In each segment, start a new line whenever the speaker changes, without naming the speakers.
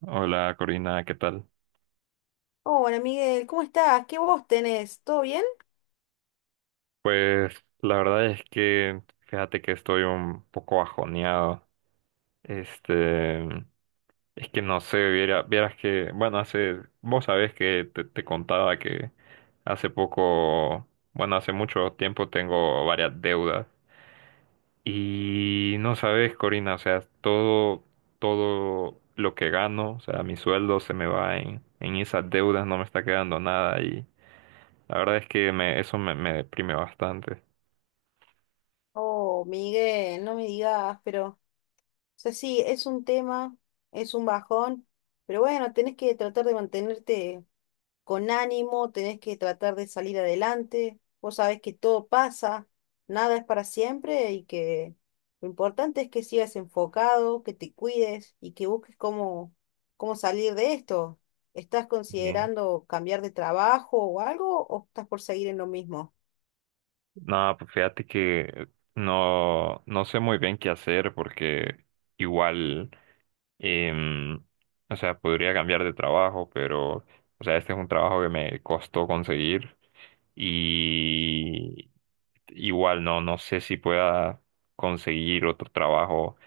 Hola Corina, ¿qué tal?
Hola Miguel, ¿cómo estás? ¿Qué voz tenés? ¿Todo bien?
Pues la verdad es que fíjate que estoy un poco bajoneado. Este, es que no sé, vieras que, bueno, hace, vos sabés que te contaba que hace poco, bueno, hace mucho tiempo tengo varias deudas. Y no sabes, Corina, o sea, todo lo que gano, o sea, mi sueldo se me va en esas deudas, no me está quedando nada y la verdad es que eso me deprime bastante.
Oh, Miguel, no me digas, pero, o sea, sí, es un tema, es un bajón, pero bueno, tenés que tratar de mantenerte con ánimo, tenés que tratar de salir adelante, vos sabés que todo pasa, nada es para siempre y que lo importante es que sigas enfocado, que te cuides y que busques cómo, cómo salir de esto. ¿Estás
Bien.
considerando cambiar de trabajo o algo o estás por seguir en lo mismo?
No, pues fíjate que no sé muy bien qué hacer porque igual, em, o sea, podría cambiar de trabajo, pero, o sea, este es un trabajo que me costó conseguir y igual no sé si pueda conseguir otro trabajo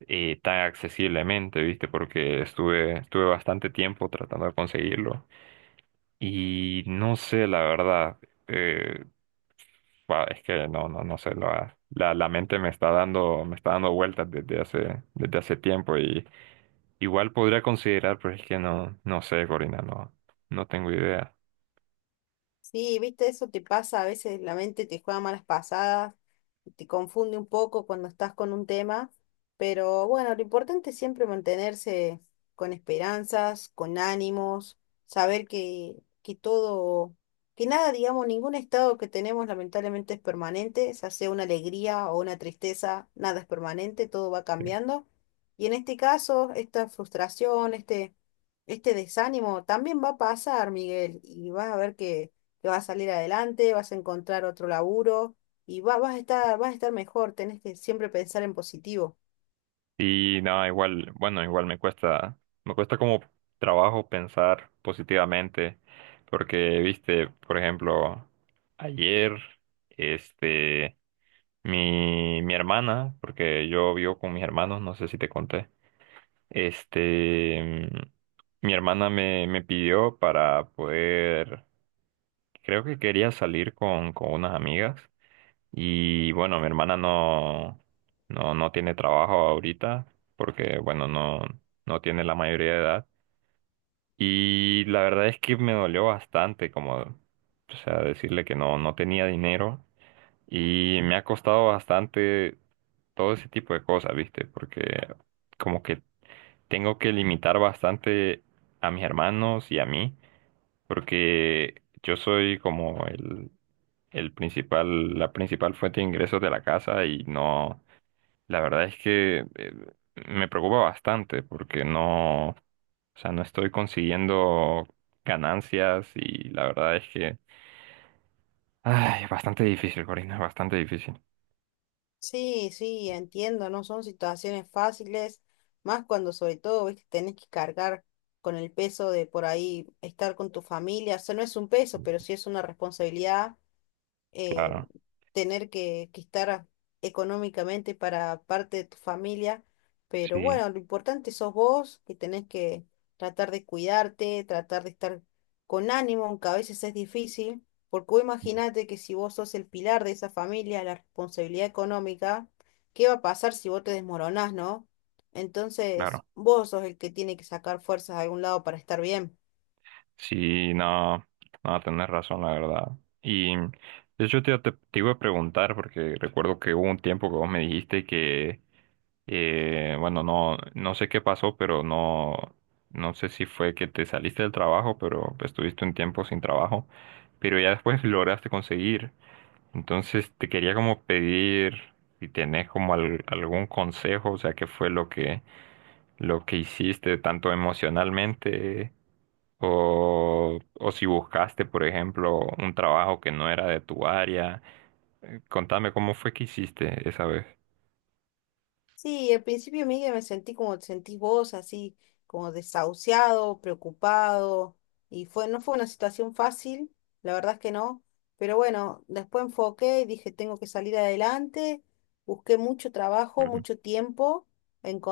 tan accesiblemente, ¿viste? Porque estuve bastante tiempo tratando de conseguirlo y no sé, la verdad. eh, Guau, es que no sé, la mente me está dando vueltas desde desde hace tiempo y igual podría considerar, pero es que no sé, Corina, no, no tengo idea.
Sí, viste, eso te pasa, a veces la mente te juega malas pasadas, te confunde un poco cuando estás con un tema, pero bueno, lo importante es siempre mantenerse con esperanzas, con ánimos, saber que todo, que nada, digamos, ningún estado que tenemos lamentablemente es permanente, ya sea una alegría o una tristeza, nada es permanente, todo va
Sí.
cambiando. Y en este caso, esta frustración, este desánimo también va a pasar, Miguel, y vas a ver que vas a salir adelante, vas a encontrar otro laburo y vas a estar mejor, tenés que siempre pensar en positivo.
Y no, igual, bueno, igual me cuesta como trabajo pensar positivamente, porque, viste, por ejemplo, ayer, este, mi hermana, porque yo vivo con mis hermanos, no sé si te conté. Este, mi hermana me pidió para poder, creo que quería salir con unas amigas y bueno, mi hermana no tiene trabajo ahorita porque bueno, no tiene la mayoría de edad y la verdad es que me dolió bastante como, o sea, decirle que no tenía dinero y me ha costado bastante todo ese tipo de cosas, ¿viste? Porque como que tengo que limitar bastante a mis hermanos y a mí, porque yo soy como el principal, la principal fuente de ingresos de la casa y no, la verdad es que me preocupa bastante porque no, o sea, no estoy consiguiendo ganancias y la verdad es que, ay, es bastante difícil, Corina, es bastante difícil.
Sí, sí, entiendo, no son situaciones fáciles, más cuando sobre todo, ves que tenés que cargar con el peso de por ahí estar con tu familia, o sea, no es un peso, pero sí es una responsabilidad eh,
Claro.
tener que estar económicamente para parte de tu familia, pero
Sí,
bueno, lo importante sos vos, que tenés que tratar de cuidarte, tratar de estar con ánimo, aunque a veces es difícil, porque vos imaginate que si vos sos el pilar de esa familia, la responsabilidad económica, ¿qué va a pasar si vos te desmoronás, no? Entonces,
claro.
vos sos el que tiene que sacar fuerzas de algún lado para estar bien.
Sí, no, no, tenés razón, la verdad. Y de hecho te iba a preguntar, porque recuerdo que hubo un tiempo que vos me dijiste que. Bueno, no sé qué pasó, pero no sé si fue que te saliste del trabajo, pero estuviste un tiempo sin trabajo, pero ya después lograste conseguir. Entonces te quería como pedir si tenés como algún consejo, o sea, qué fue lo que hiciste tanto emocionalmente o si buscaste, por ejemplo, un trabajo que no era de tu área. Contame cómo fue que hiciste esa vez.
Sí, al principio, Miguel, me sentí como te sentís vos, así como desahuciado, preocupado, y fue, no fue una situación fácil, la verdad es que no, pero bueno, después enfoqué y dije, tengo que salir adelante, busqué mucho trabajo,
Ujú.
mucho tiempo,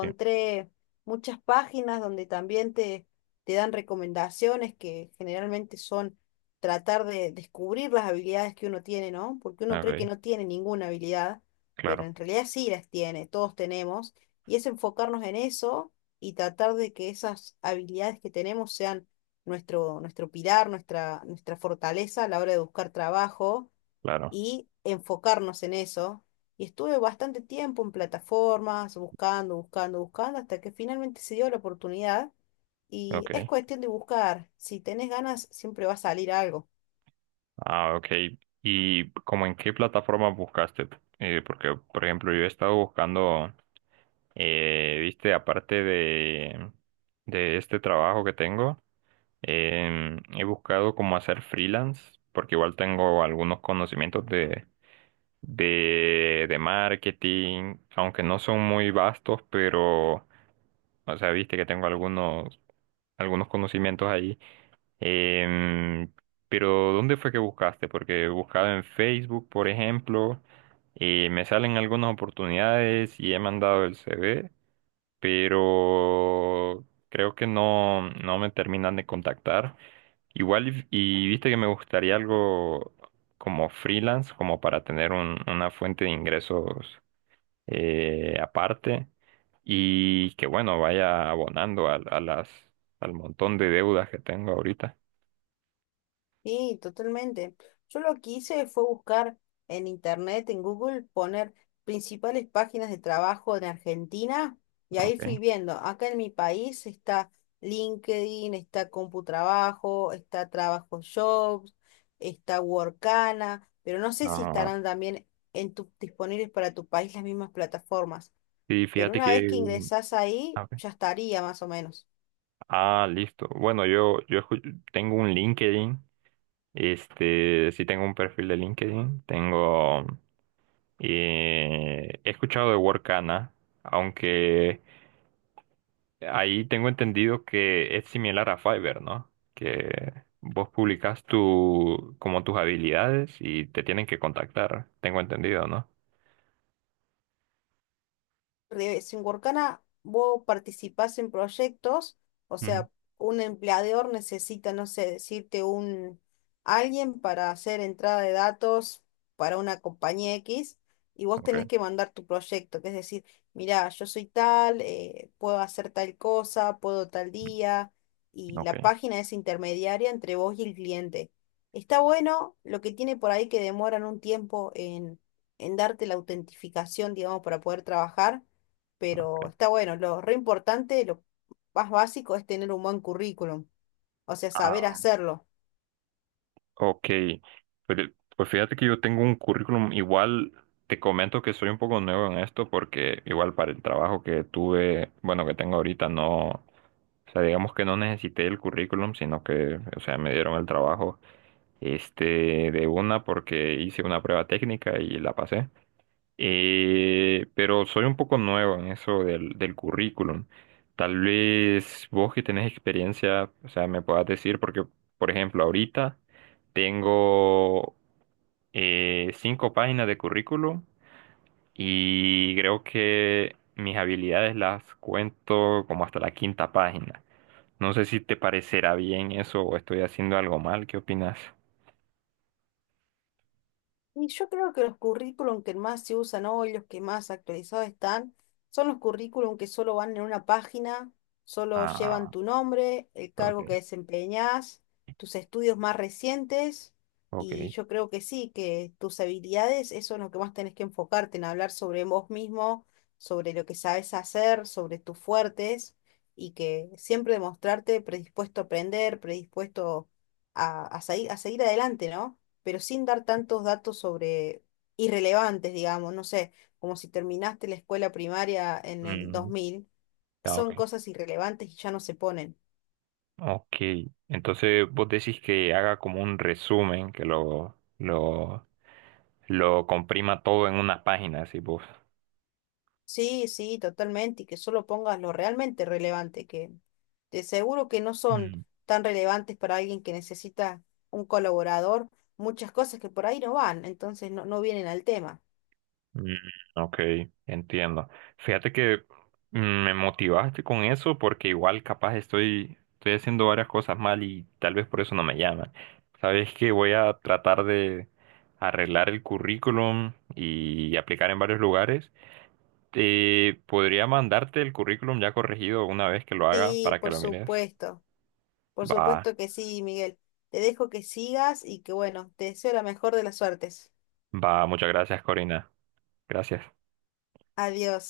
Sí.
muchas páginas donde también te dan recomendaciones que generalmente son tratar de descubrir las habilidades que uno tiene, ¿no? Porque uno cree que
Ok.
no tiene ninguna habilidad pero
Claro,
en realidad sí las tiene, todos tenemos, y es enfocarnos en eso y tratar de que esas habilidades que tenemos sean nuestro, nuestro pilar, nuestra, nuestra fortaleza a la hora de buscar trabajo
claro.
y enfocarnos en eso. Y estuve bastante tiempo en plataformas, buscando, buscando, buscando, hasta que finalmente se dio la oportunidad. Y es
Ok.
cuestión de buscar. Si tenés ganas, siempre va a salir algo.
Ah, ok. ¿Y como en qué plataforma buscaste? Porque, por ejemplo, yo he estado buscando, viste, aparte de este trabajo que tengo, he buscado cómo hacer freelance, porque igual tengo algunos conocimientos de marketing, aunque no son muy vastos, pero, o sea, viste que tengo algunos conocimientos ahí. Em, pero ¿dónde fue que buscaste? Porque buscaba en Facebook, por ejemplo, y me salen algunas oportunidades y he mandado el CV, pero creo que no me terminan de contactar. Igual, y viste que me gustaría algo como freelance, como para tener una fuente de ingresos aparte y que, bueno, vaya abonando a al montón de deudas que tengo ahorita.
Sí, totalmente. Yo lo que hice fue buscar en internet, en Google, poner principales páginas de trabajo en Argentina y ahí
Okay.
fui viendo. Acá en mi país está LinkedIn, está Computrabajo, está Trabajo Jobs, está Workana, pero no sé si estarán también en disponibles para tu país las mismas plataformas.
Sí,
Pero
fíjate
una vez
que...
que
mm,
ingresás ahí,
a ver.
ya estaría más o menos.
Ah, listo. Bueno, tengo un LinkedIn. Este, sí tengo un perfil de LinkedIn. Tengo... he escuchado de Workana, aunque ahí tengo entendido que es similar a Fiverr, ¿no? Que vos publicas tu, como tus habilidades y te tienen que contactar. Tengo entendido, ¿no?
Si en Workana vos participás en proyectos, o
Ujú.
sea, un empleador necesita, no sé, decirte un alguien para hacer entrada de datos para una compañía X y vos
Okay,
tenés que mandar tu proyecto, que es decir, mirá, yo soy tal, puedo hacer tal cosa, puedo tal día, y la
okay.
página es intermediaria entre vos y el cliente. Está bueno, lo que tiene por ahí que demoran un tiempo en darte la autentificación, digamos, para poder trabajar pero
Ok.
está bueno. Lo re importante, lo más básico es tener un buen currículum, o sea, saber
Ah,
hacerlo.
ok, pero, pues fíjate que yo tengo un currículum, igual te comento que soy un poco nuevo en esto porque igual para el trabajo que tuve, bueno, que tengo ahorita, no, o sea, digamos que no necesité el currículum, sino que, o sea, me dieron el trabajo, este, de una porque hice una prueba técnica y la pasé. Pero soy un poco nuevo en eso del currículum. Tal vez vos que tenés experiencia, o sea, me puedas decir, porque, por ejemplo, ahorita tengo cinco páginas de currículum y creo que mis habilidades las cuento como hasta la quinta página. No sé si te parecerá bien eso o estoy haciendo algo mal. ¿Qué opinas?
Y yo creo que los currículum que más se usan hoy, los que más actualizados están, son los currículum que solo van en una página, solo llevan
Ah,
tu nombre, el
ok,
cargo que desempeñas, tus estudios más recientes, y
ok.
yo creo que sí, que tus habilidades, eso es lo que más tenés que enfocarte, en hablar sobre vos mismo, sobre lo que sabes hacer, sobre tus fuertes, y que siempre demostrarte predispuesto a aprender, predispuesto a a seguir adelante, ¿no? Pero sin dar tantos datos sobre irrelevantes, digamos, no sé, como si terminaste la escuela primaria en el dos
Mm,
mil
ah,
son
ok.
cosas irrelevantes y ya no se ponen.
Ok, entonces vos decís que haga como un resumen, que lo comprima todo en una página, así vos.
Sí, sí, totalmente, y que solo pongas lo realmente relevante, que de seguro que no son
Mm.
tan relevantes para alguien que necesita un colaborador, muchas cosas que por ahí no van, entonces no, no vienen al tema.
Mm, ok, entiendo. Fíjate que mm, me motivaste con eso porque igual capaz estoy, estoy haciendo varias cosas mal y tal vez por eso no me llaman. Sabes que voy a tratar de arreglar el currículum y aplicar en varios lugares. Podría mandarte el currículum ya corregido una vez que lo haga
Sí,
para que lo mires.
por
Va,
supuesto que sí, Miguel. Te dejo que sigas y que bueno, te deseo la mejor de las suertes.
va, muchas gracias, Corina. Gracias.
Adiós.